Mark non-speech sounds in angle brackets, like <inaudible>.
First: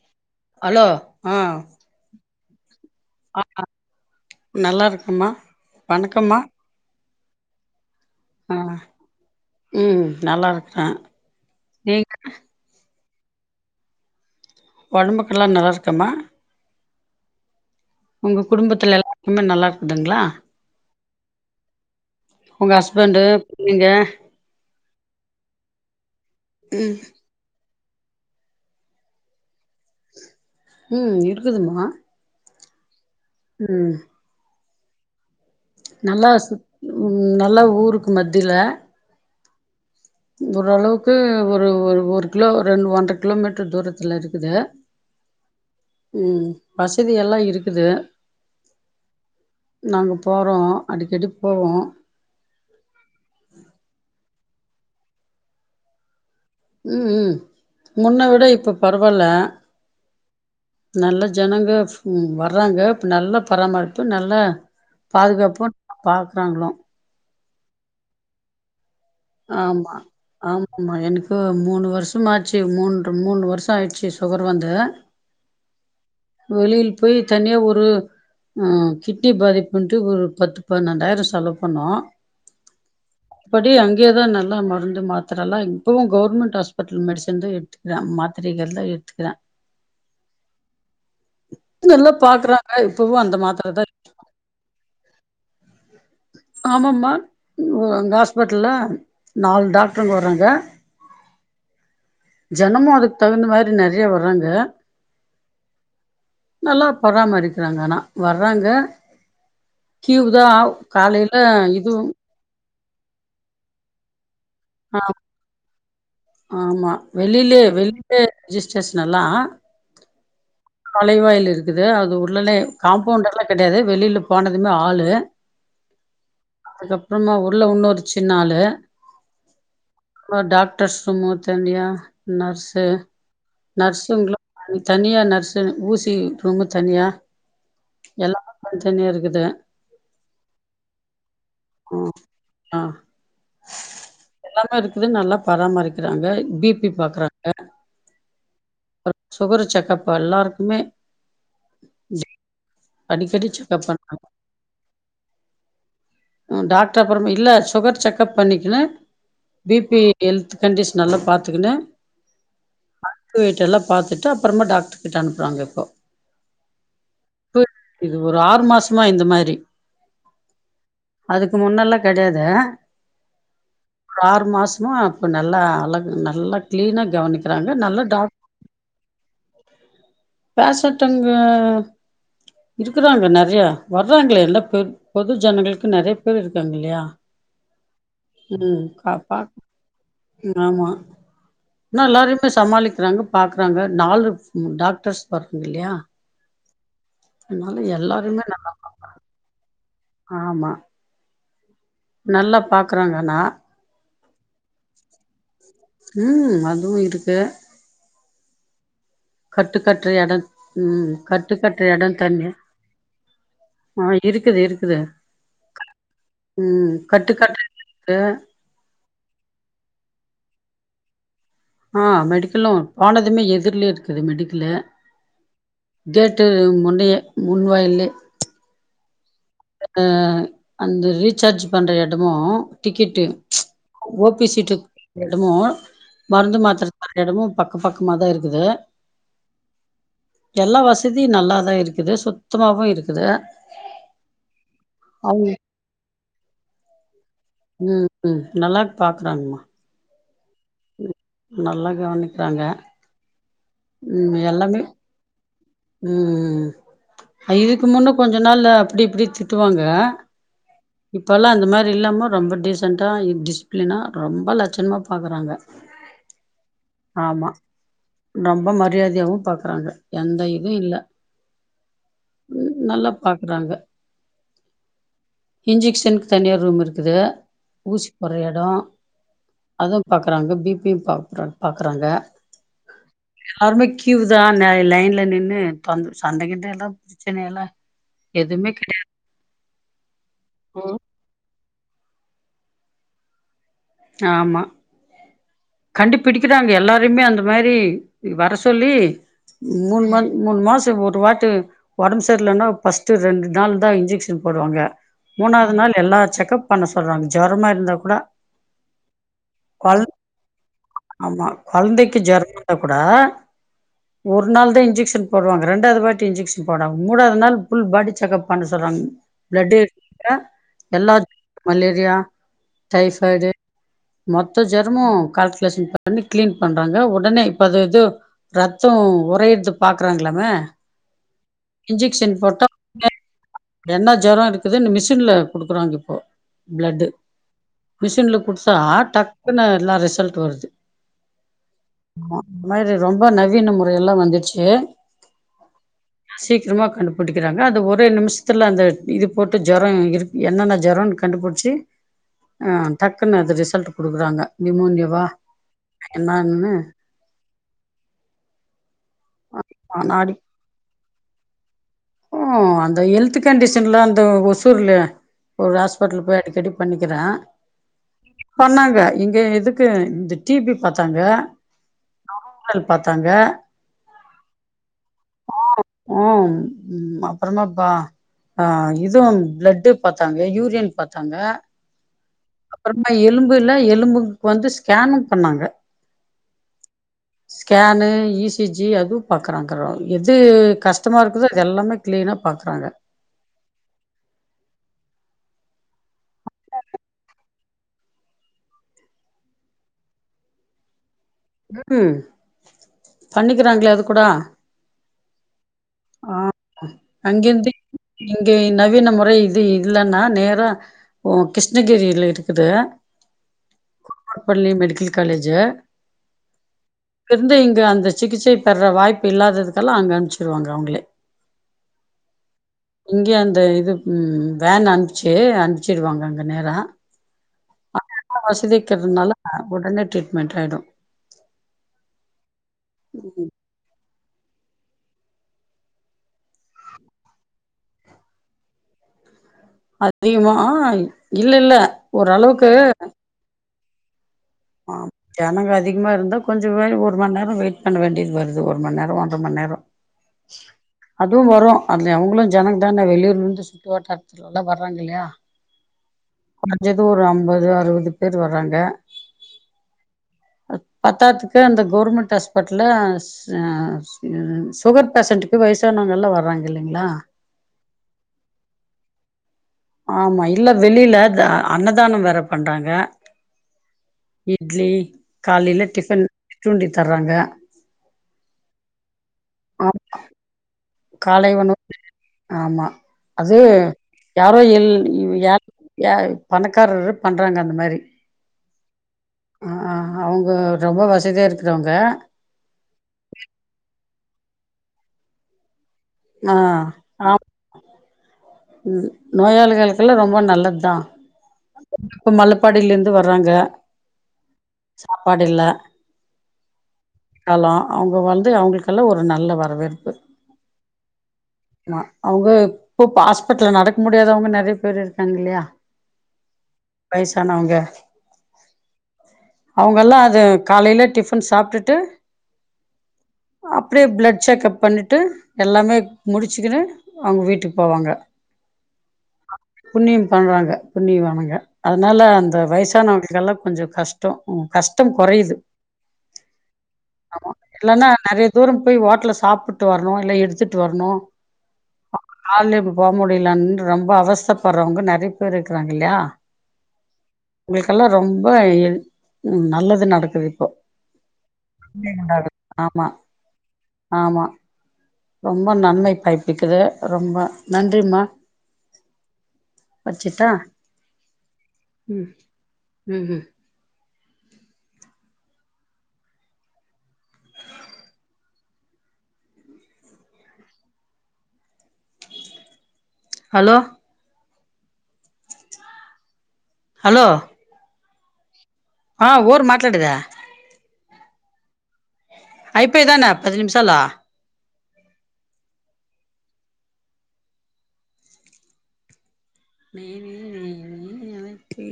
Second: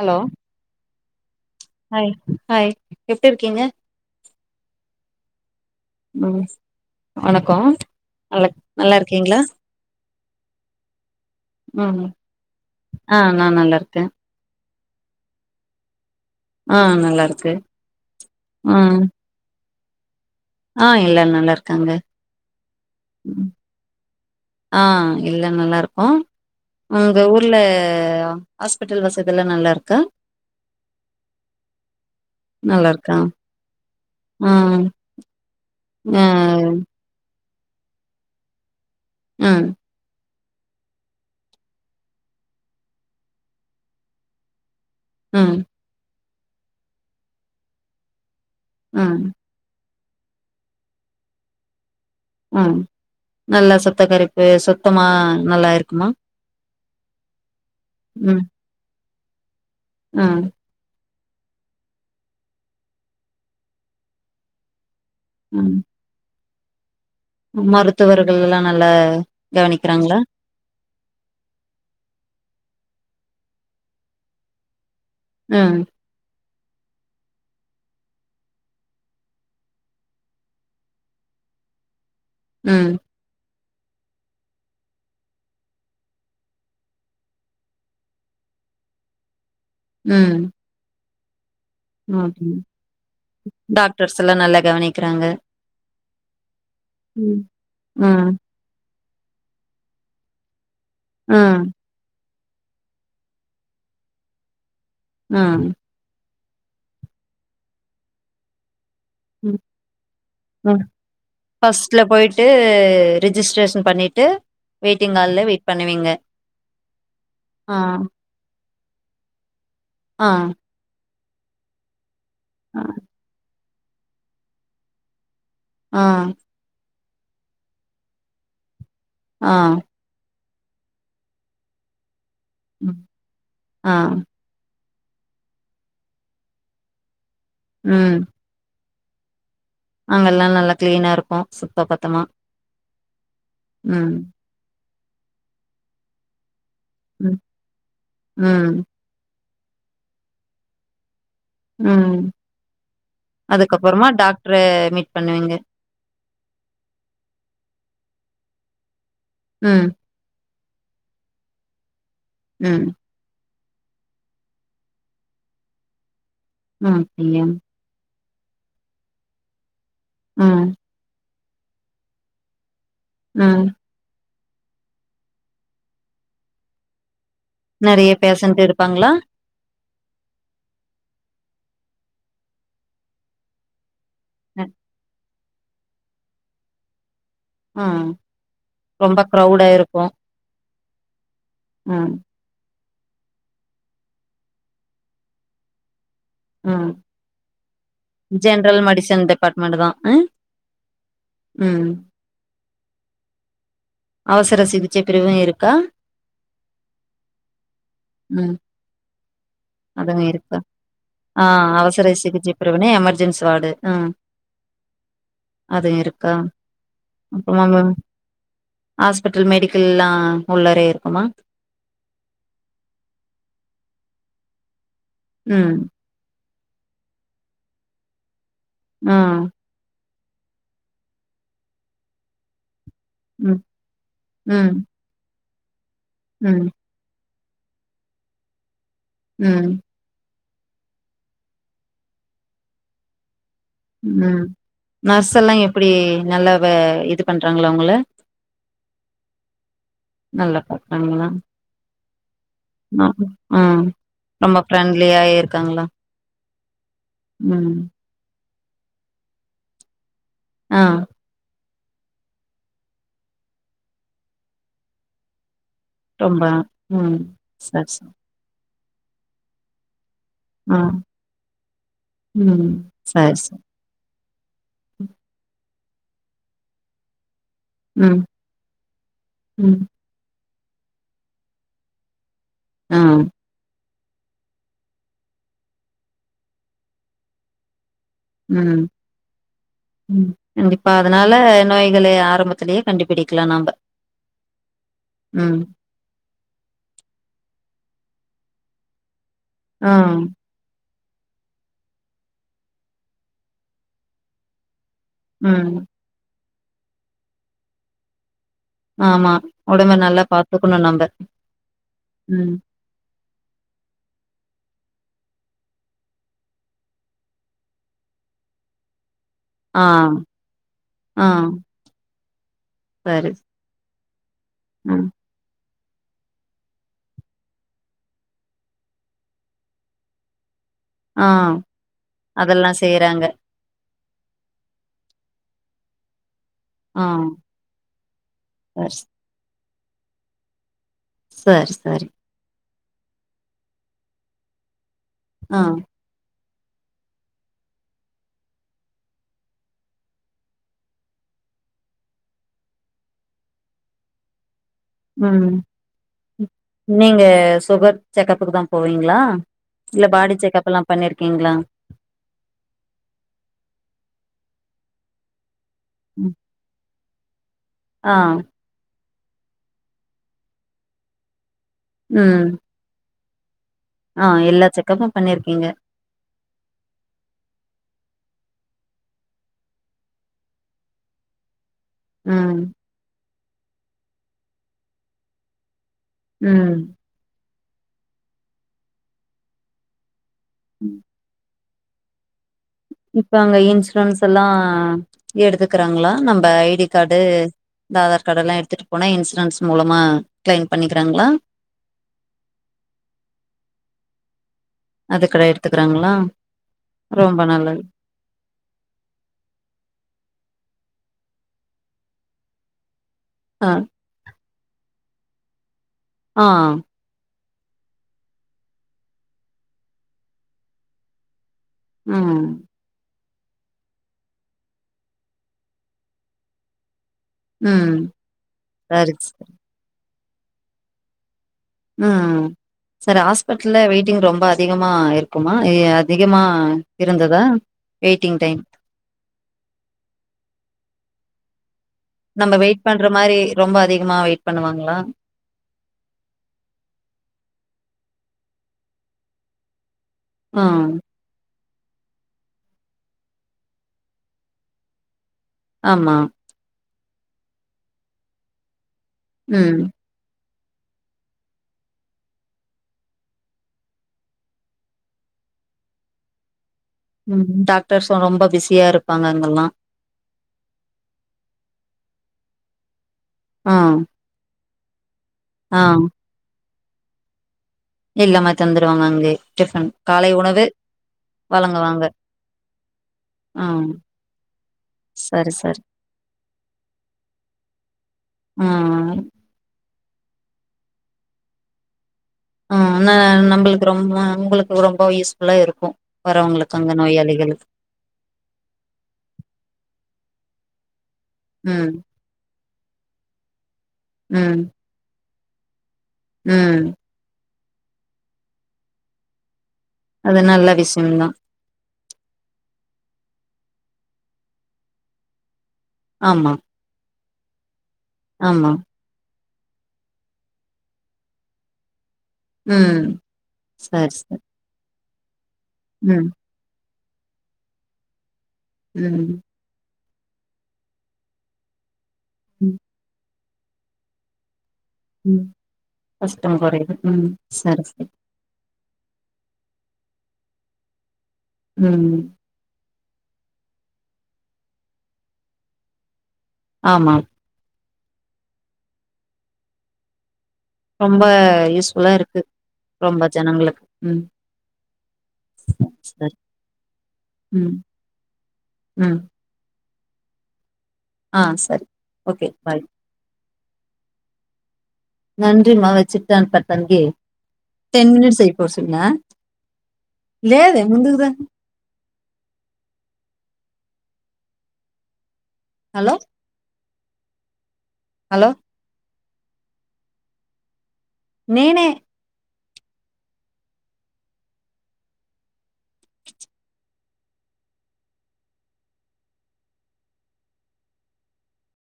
Hello hello ஆ hi hi எப்டி இருக்கீங்க நல்லா இருக்கமா வணக்கம்மா ம் வணக்கோ ஆ நல்லக் நல்லா இருக்கீங்களா ம் நல்லா இருக்கறேன் உம் ஆஹ் நான் நல்லா இருக்கே ஒடம்புக்கல்லா நல்லா இருக்காம்மா ஆஹ் நல்லாருக்கு உங்க குடும்பத்துல எல்லாருக்குமே நல்லாருக் துங்களா ஆ எல்லாரு நல்லா இருக்காங்க உங்க ஹஸ்பண்டு நீங்க ஆஹ் எல்லா நல்லாருக்கோ உங்க ஊர்ல ல ஹாஸ்பிட்டல் வசதில்லா நல்லாரு உம் இருக்குதுமா நல்லாருக்கா உம் ஆஹ் நல்லா சு உம் நல்லா ஊருக்கு மத்தில ஹம் ஓரளவுக்கு ஒரு ஒரு ஒரு கிலோ ரெண்டு ஒன்றரை கிலோ மீட்டர் தூரத்தல இருக்குது உம் உம் வசதி எல்லா இருக்குது ஆஹ் நாங்க போறோம் அடிக்கடி போவோம் ஆம் நல்லா சுத்தக்கார து சுத்தமா நல்லா இருக்குமா உம் உம் முன்ன விட இப்ப பர வால்ல ஆஹ் நல்ல ஜனங்க உம் வர்றாங்க நல்ல பராமரிப்பு நல்ல பாதுகாப்பு பா வறாங்களோ மருத்துவர்கள்ளா நல்ல ஆமா ஆமாமா எனக்கு மூணு வருஷம் ஆச்சு மூன்று மூணு வருஷோ ஆயிர்ச்சு சுகர் வந்து ம் வெளில போய் தனியா ஒரு ஆஹ் கிட்னி பாதிப்புன்ட்டு ஒரு பத்து பன்னெண்டாயிரோ செலவு பண்ணோ உம் அப்படி அங்கயேதா நல்லா மருந்து மாத்திரல்லா இப்பவு கவுர்மெண்ட் ஹாஸ்பெட்டல் மெடிசன்தா எடுத்துக்கற மாத்திரைகள் எல்லா எடுத்துக்கற உம் நல்லா பாக்குறாங்க இப்பவு அந்த மாத்திரதா க்கிறாங்க ஆமாமா அங்க ம் ஹாஸ்பிட்டல்ல நாலு டாக்டருங்க வர்றாங்க ஆஹ் ஜனமு அதுக்கு தகுந்த மாரி நெறயா வர்ராங்க ஆஹ் நல்லா பராமரிக்கிறாங்க ஆனா வர்றாங்க ம் கீவுதா ம் காலைல ஃபர்ஸ்ட்ல இதுவும் போயிட்டு ரிஜிஸ்ட்ரேஷன் பண்ணிட்டு வெயிட்டிங் ஆமா ஹால்ல வெயிட் பண்ணுவீங்க ஆமா வெளிலே ஆ வெளிலே ரிஜிஸ் ட்ரேஷனல்லா ஆஹ் மலைவாயில் இருக்குது அது ஒ உடனே அ. காம்பவுண்ட்டெல்லா கெடையாது வெளில போனதுமே ஆளு ஆஹ் அதுக்கப்றமா உள்ள இன்னொரு சின்ன ஆளு ஆஹ் அப்புரோ டாக்டர்ஸ் ரூமு‌ தனியா நர்ஸு ம் ஆ நர்ஸுங்ளு த்தனியா நர்ஸ் தனி ஊசி ரூமு தனியா ம் எல்லா <inaudible> தனியா இருக்குது அங்கெல்லா நல்லா கிளீனா இருக்கு சுத்த ம் பத்தமா உம் நல்லா இருக்குது நல்லா பராமரிக்கிறாங்க பி எப்டி பாக்கறாங்க உம் சுகர் செக்கப் எல்லாருக்குமே உம் அடிக்கடி செக்ப் பண்ணாங்க மீட் பண்ணுவீங்க உ டாக்டர் அப்புற இல்ல சுகர் செக் செக்ப் பண்ணிக்குனு ம் பிபி ஹெல்த் கண்டிஷன்ல பாத்துக்குன்னு உம் எல்லா பாத்துட்டு அப்புறமா டாக்டர் கிட்ட அனுப்புறாங்க இப்போ உம் <unintelligible> இப்ப இது ஒரு ஆறு மாசமா இந்த மாரி உம் அதுக்கு முன்னெல்லா கெடயாது உம் ஆறு மாசமா இப்ப நல்லா அழகு நல்லா கிளீனா கவனிக்க நெறையா பேஷன்ட் இருப்பாங்களா பேஷன்ட்ங்க இருக்குறாங்க நெறயா வர்றாங்களே எல்லா அ. பெரு பெது ஜனங்களுக்கு நெறைய பேர் இருக்காங்க இல்லயா உம் ரொம்ப கிரவுடா இருக்கு என்னா ம் எல்லாரையுமே சமாளிக்க இருக்கறாங்க பாக்குறாங்க நாலு டாக்டர்ஸ் வர்றங்க இல்லியா ம் நல்லா ஜென்ரல் பாப்பாங்க மெடிசன் டிபார்ட்மெண்ட் தா ஆமா உம் நல்லா பாக்குறாங்கண்ணா அவசர சிகிச்சை பிரிவு இருக்கா உம் அதுவு இருக்கு உம் கட்டு கட்டுற அதுங்க எடோ இருக்கா ம் கட்டு ஆஹ் கட்டுற எடோ அவசர தண்ணி சிகிச்சை பிரிவுனா எமெர்ஜென்சி வார்டு ஆ ஆஹ் இருக்குது இருக்குது அது இருக்கா ம் கட்டு இப்போ கட்டுற நாம எடம் இருக்கு ஹாஸ்பிட்டல் மெடிக்கல்லல்லா உள்ளரே இருக்கு ஆமா ஆஹ் மெடிக்கல்லு போனதுமே எதிர்லயே இருக்குது மெடிக்கல்லு உம் வீட்டுக்கு முன்னேயே முன்வாயில்லயே ம்ம்ம் அந்த ரீசார்ஜ் பண்ற இடமும் டிக்கெட்டு ம் ஓபி ம் சீட்டு இடமும் மருந்து ம் மாத்திர சரியாயிடுமோ பக்கம் பக்கமாதான் இருக்குது உம் எல்லா வசதியும் நல்லாதான் இருக்குது சுத்தமாவும் இருக்குது ம் நர்ஸ் எல்லாம் எப்படி நல்லவே இது பண்றாங்களா உங்கள உம் உம் நல்லா பாக்குறாங்கம்மா நல்லா பாக்குறாங்க நல்லா கவனிக்கிறாங்க உம் ரொம்ப ஃப்ரெண்ட்லியா இருக்கு உம் ம் இதுக்கு முன்ன கொஞ்சம் கொஞ்ச நாள் அப்படி இப்படி திட்டுவாங்க ஆ இப்ப எல்லாம் அந்த மாதிரி அது இல்லாமரொம்ப அப்படி அப்படி இல்லாமல் ரொம்ப டீசன்ட்டா டிசிப்ளினா ரொம்ப லட்சணமா பாக்குறாங்க ரொம்ப ம் ஆமா சரி சரி ரொம்ப மாறி மரியாதையாவும் பாக்குறாங்க எந்த இதுவும் ம் இல்லே ம். நல்லா சரி, சரி. பாக்குறாங்க இன்ஜெக்ஷனுக்கு தனியா ரூம் இருக்குது ஊசி ம், போடுற இடம் ம், அதுவும் பாக்குறாங்க பிபி பாக்குறாங் பார்க்கறாங்க ஆ, யாருமே கியூ தான் லைன்லே நின்னு சண்டைகிண்டை எல்லாம் இருந்த பிரச்சனை இல்லே உம் கண்டிப்பா ம் அதனால என்ன நோய்களை ஆரம்பத்திலயே கண்டுபிடிக்கலாம் நாம்ப ஆமா உம் கண்டுபிடிக்கிறாங்க எல்லாரையுமே அந்த மாதிரி வர சொல்லி ஆ, மூணு மந்த் மூணு மாசம் பொறுத் ஒருவாட்டி ஒடம்பு சரியலன்னா ஃபர்ஸ்ட் ரெண்டு நாள் தா இன்ஜெக்ஷன் போடுவாங்க ம். மூணாவது நாள் எல்லா செக்கப் பண்ண சொல்றாங்க ஜோரமா இருந்தா கூட ஆமா உடம்ப கொழ நல்லா பாத் ஆமா கெழந்திக்கு ஜோரோ வந்தா கூட ஒரு ஒரு நாள் தா இன்ஜெக்கிஷன் போவாங்க ரெண்டாவது வாட்டி இன்ஜெக்கிஷன் போடுராங்க மூணாவது நாள் புல் பாடி செக் அப் பண்ண சொல்றாங்க பிளேட் ஆ, எடுத்துகுட்ட எல்லா ஆ. மலேரியா சரி. டைபாய்டு மொத்த ஜோரோம்மு ம். பண்ணி கிளீன் பண்றாங்க ஒடனே இப்ப அது இது ரத்தம் உரையிடுது பாக்குறாங்களாமே ஆஹ் இன்ஜெக்ஷன் போட்டா அதெல்லா செய்யறாங்க என்ன ஜோரோ இருக்குதுன்னு மிஷின்ல குடுக்குறாங்க இப்போ ஆ. பிளட்டு மிஷின்ல குடுத்தா சரி, டக்குனு எல்லா ரிசல்ட் வருது சரி சரி அந்த மாரி ரொம்ப நவீன முறைல்லா வந்திருச்சு ஆஹ் சீக்கிரமா கண்டுபிடிக்கிறாங்க அது ஒரே நிமிஷத்துல அந்த இது போட்டு ஜோரோ இரு என்னென்ன ஜோரோம்னு கண்டுபிடிச்சு ஆஹ டக்குன்னு அது ரிசல்ட் குடுக்குறாங்க நிமோனியாவா ம் என்னன்னு நீங்க சுகர் செக்கப்புக்கு தா போவீங்களா இல்ல பாடி செக்கப் எல்லா பண்ணிருக்கீங்களா ஓ அந்த ஹெல்த் கண்டிஷன்லா அந்த ஒசூர்ல ஒரு ஹாஸ்பல்ல ம். போய் அடிகடி பண்ணிகு கிற ஆ, சொன்னாங்க எதுக்கு டிபி பாத்தாங்க உம் தாங்க ஆஹ் எல்லா செக்கப்பு பண்ணிருக்கீங்க ம் அப்புறமா பா ஆஹ் இதுவு பிளட்டு பாத்தாங்க யூரின் பாத்தாங்க ம், அப்புறமா எலும்பு எலும்புல எலும்புக்கு வந்து ஸ்கேன்னு பண்ணாங்க உம் ஸ்கேனு இசிஜி அதுவு பாக்குறாங்கிறோ எது கஷ்டமா இருக்குதோ எல்லாமே கிளீனா பாக்குறாங்க இப்ப அங்க இன்சூரன்ஸ் எல்லா எடுத்துக்கிறாங்களா நம்ம ஐடி கார்டு இந்த ஆதார் கார்டு எல்லா எடுத்துகிட்டு போனா இன்சூரன்ஸ் மூலமா கிளைம் பண்ணிக்கிறாங்களா ம் பண்ணிக்கிறாங்களே அது கூட அதுக்கட எடுத்துக்கிறாங்களா ஆ ரொம்ப அங்கேந்து நல்லது இங்கே நவீன முறை இது இல்லன்னா நேரா ஓ கிருஷ்ணகிரில இருக்குது ஆ <unintelligible> மெடிக்கல் காலேஜா ஆ இருந்து இங்க அந்த சிகிச்சை பெற வாய்ப்பு இல்லாததுக்கெல்லா அங்க அனுப்பிச்சிருவாங்க அவுங்களே ம் இங்கயே அந்த இது வேன் அனுப்பிச்சு அனுப்பிச்சிடுவாங்க அங்க நேரா ம் ஆனாலு சரி வசதிக்கிறதுனால சரி உடனே ட்ரீட் மென்டலாயிடு ம் செரி ஹாஸ்பிட்டல்ல வெயிட் ரொம்ப அதிகமா இருக்குமா அதிகமா இருந்ததா வெயிட்டிங் டைம் அதிகமா அ இல்ல இல்ல நம்ம ஓரளவுக்கு வெயிட் பண்ற மாரி ரொம்ப அதிகமா வெயிட் ஆ பண்ணுவாங்களா ஜனங்க அதிகமா இருந்தா கொஞ்ச மாரி ஒரு மண் நேரோ வெயிட் பண்ண வேண்டியது வருத் அது ஒரு மண் நேரோ ஒன்ற மண் நேரோ ம் அது வரு அதுல அவங்களு ஜனங்க தான வெளியூர்ல இருந்து சுட்டு வாட்டாரத்துல எல்லா வர்றாங்க இல்லையா ஆமா எதோ ஒரு அம்பது அறுவது பேர் வர்றாங்க ம் பத்தாதுக்கு அந்த கவுர்மெண்ட் ஹாஸ்பிட்டல ஆ ஆசுகர் பேசண்டுக்கு வயசானவங்க எல்லாம் வர்றாங்க இல்லைங்களா ம் டாக்டர்ஸு ரொம்ப பிஸியா இருப்பாங்க ங்கல்லா ஆமா இல்ல வெளியில அண்ணதானம் வேற பண்றாங்க ஆ இட்லி காலில டிஃபன் சுண்டி தர்றாங்க எல்லாம தந்துருவாங்க அங்கே ஆ டிபன் காலை உணவு காலை வண வழங்குவாங்க ஆமா அது ம் யாரோ எல் சரி யாரொ சரி யா பணக்காரர் ஒருவர் பண்றாங்க அந்த மாரி ஆஹ் ஆ அவுங்க ரொம்ப வசதியாக இருக்குறவங்க ம் ந நம்பளுக்கு ரொம்ப உங்களுக்கு ரொம்ப யூஸ்ஃபுல்லா இருக்கு ஆ வரவங்களுக்கு அங்க நோயாளிகளுக்கு உம் நோயாளிகளுக்கெல்லாம் ரொம்ப நல்லது தான் ம் ப்ப மலுப் படில இருந்து வர்றாங்க உம் பாடில உம் காலோ அவுங்க வந்து அவுங்களுக்கல்லா ஒரு நல்ல வரவேற் அது நல்ல விஷியந்தா போ பாஸ் பிட்ல நடக்க முடியாதவங்க நறைய பேரு இருக்காங்க இல்லையா ஆமா வைசானவங்க ஆமா அவுங்கல்லா அது காலைலே டிஃபன் சாப்டுட்டு ம் அப்டியே சரி ப்ளட் சரி செக்கப் பண்ணிட் ட்டு எல்லாமே ம் முடிச்சிக்கிணு அவுங்க வீட்டுக் போவாங்க உம் புண்ணியம் பண்றாங்க புண்ணியோ அவுங்க அத் னால அந்த ம் வயசானவங்களுக்கெல்லா கொஞ்சொ கஷ்டோ உ கஷ்டம் ம் கொறையுது கஷ்டம் கொறையுது ம் ஆமா சரி இல்லன்னா சரி நறைய தூரம் போய் ஓட்ல சாப்புட் ட்டு வரணு இல்ல எடுத்துட்டு வரணு உம் அவங்க கால்லே இப்ப போ முடிலன் ரொம்ப அவஸ்த்தப்படுறவங்க நறைய பேர் ருக்குறாங்கில்யா ஆமா உங்களுக்கெல்லா ரொம்ப எ நல்லது நடக்குது இப்போ ரொம்ப யூஸ்ஃபுல்லா இருக்கு ஆமா ரொம்ப ஜனங்களுக்கு உம் ஆமா ரொம்ப நன்மை பய்பிக்குது ரொம்ப ம் நன்றிம்மா வச்சிட்டா ஆஹ் சரி ஓகே பாய் ம் ம் நன்றிமா வச்சுட்டான் <unintelligible> டென் மினிட்ஸ் ஆய்ப்போச்சுங்க லேது முந்துக்குதா ஹலோ ஹலோ ஹலோ ஹலோ ஆஹ் ஊர் மாத்தலடதா நேனே ஐப்பதானே பத்து நிமிஷம்லா நெ நே நே நே நீ யாக்கு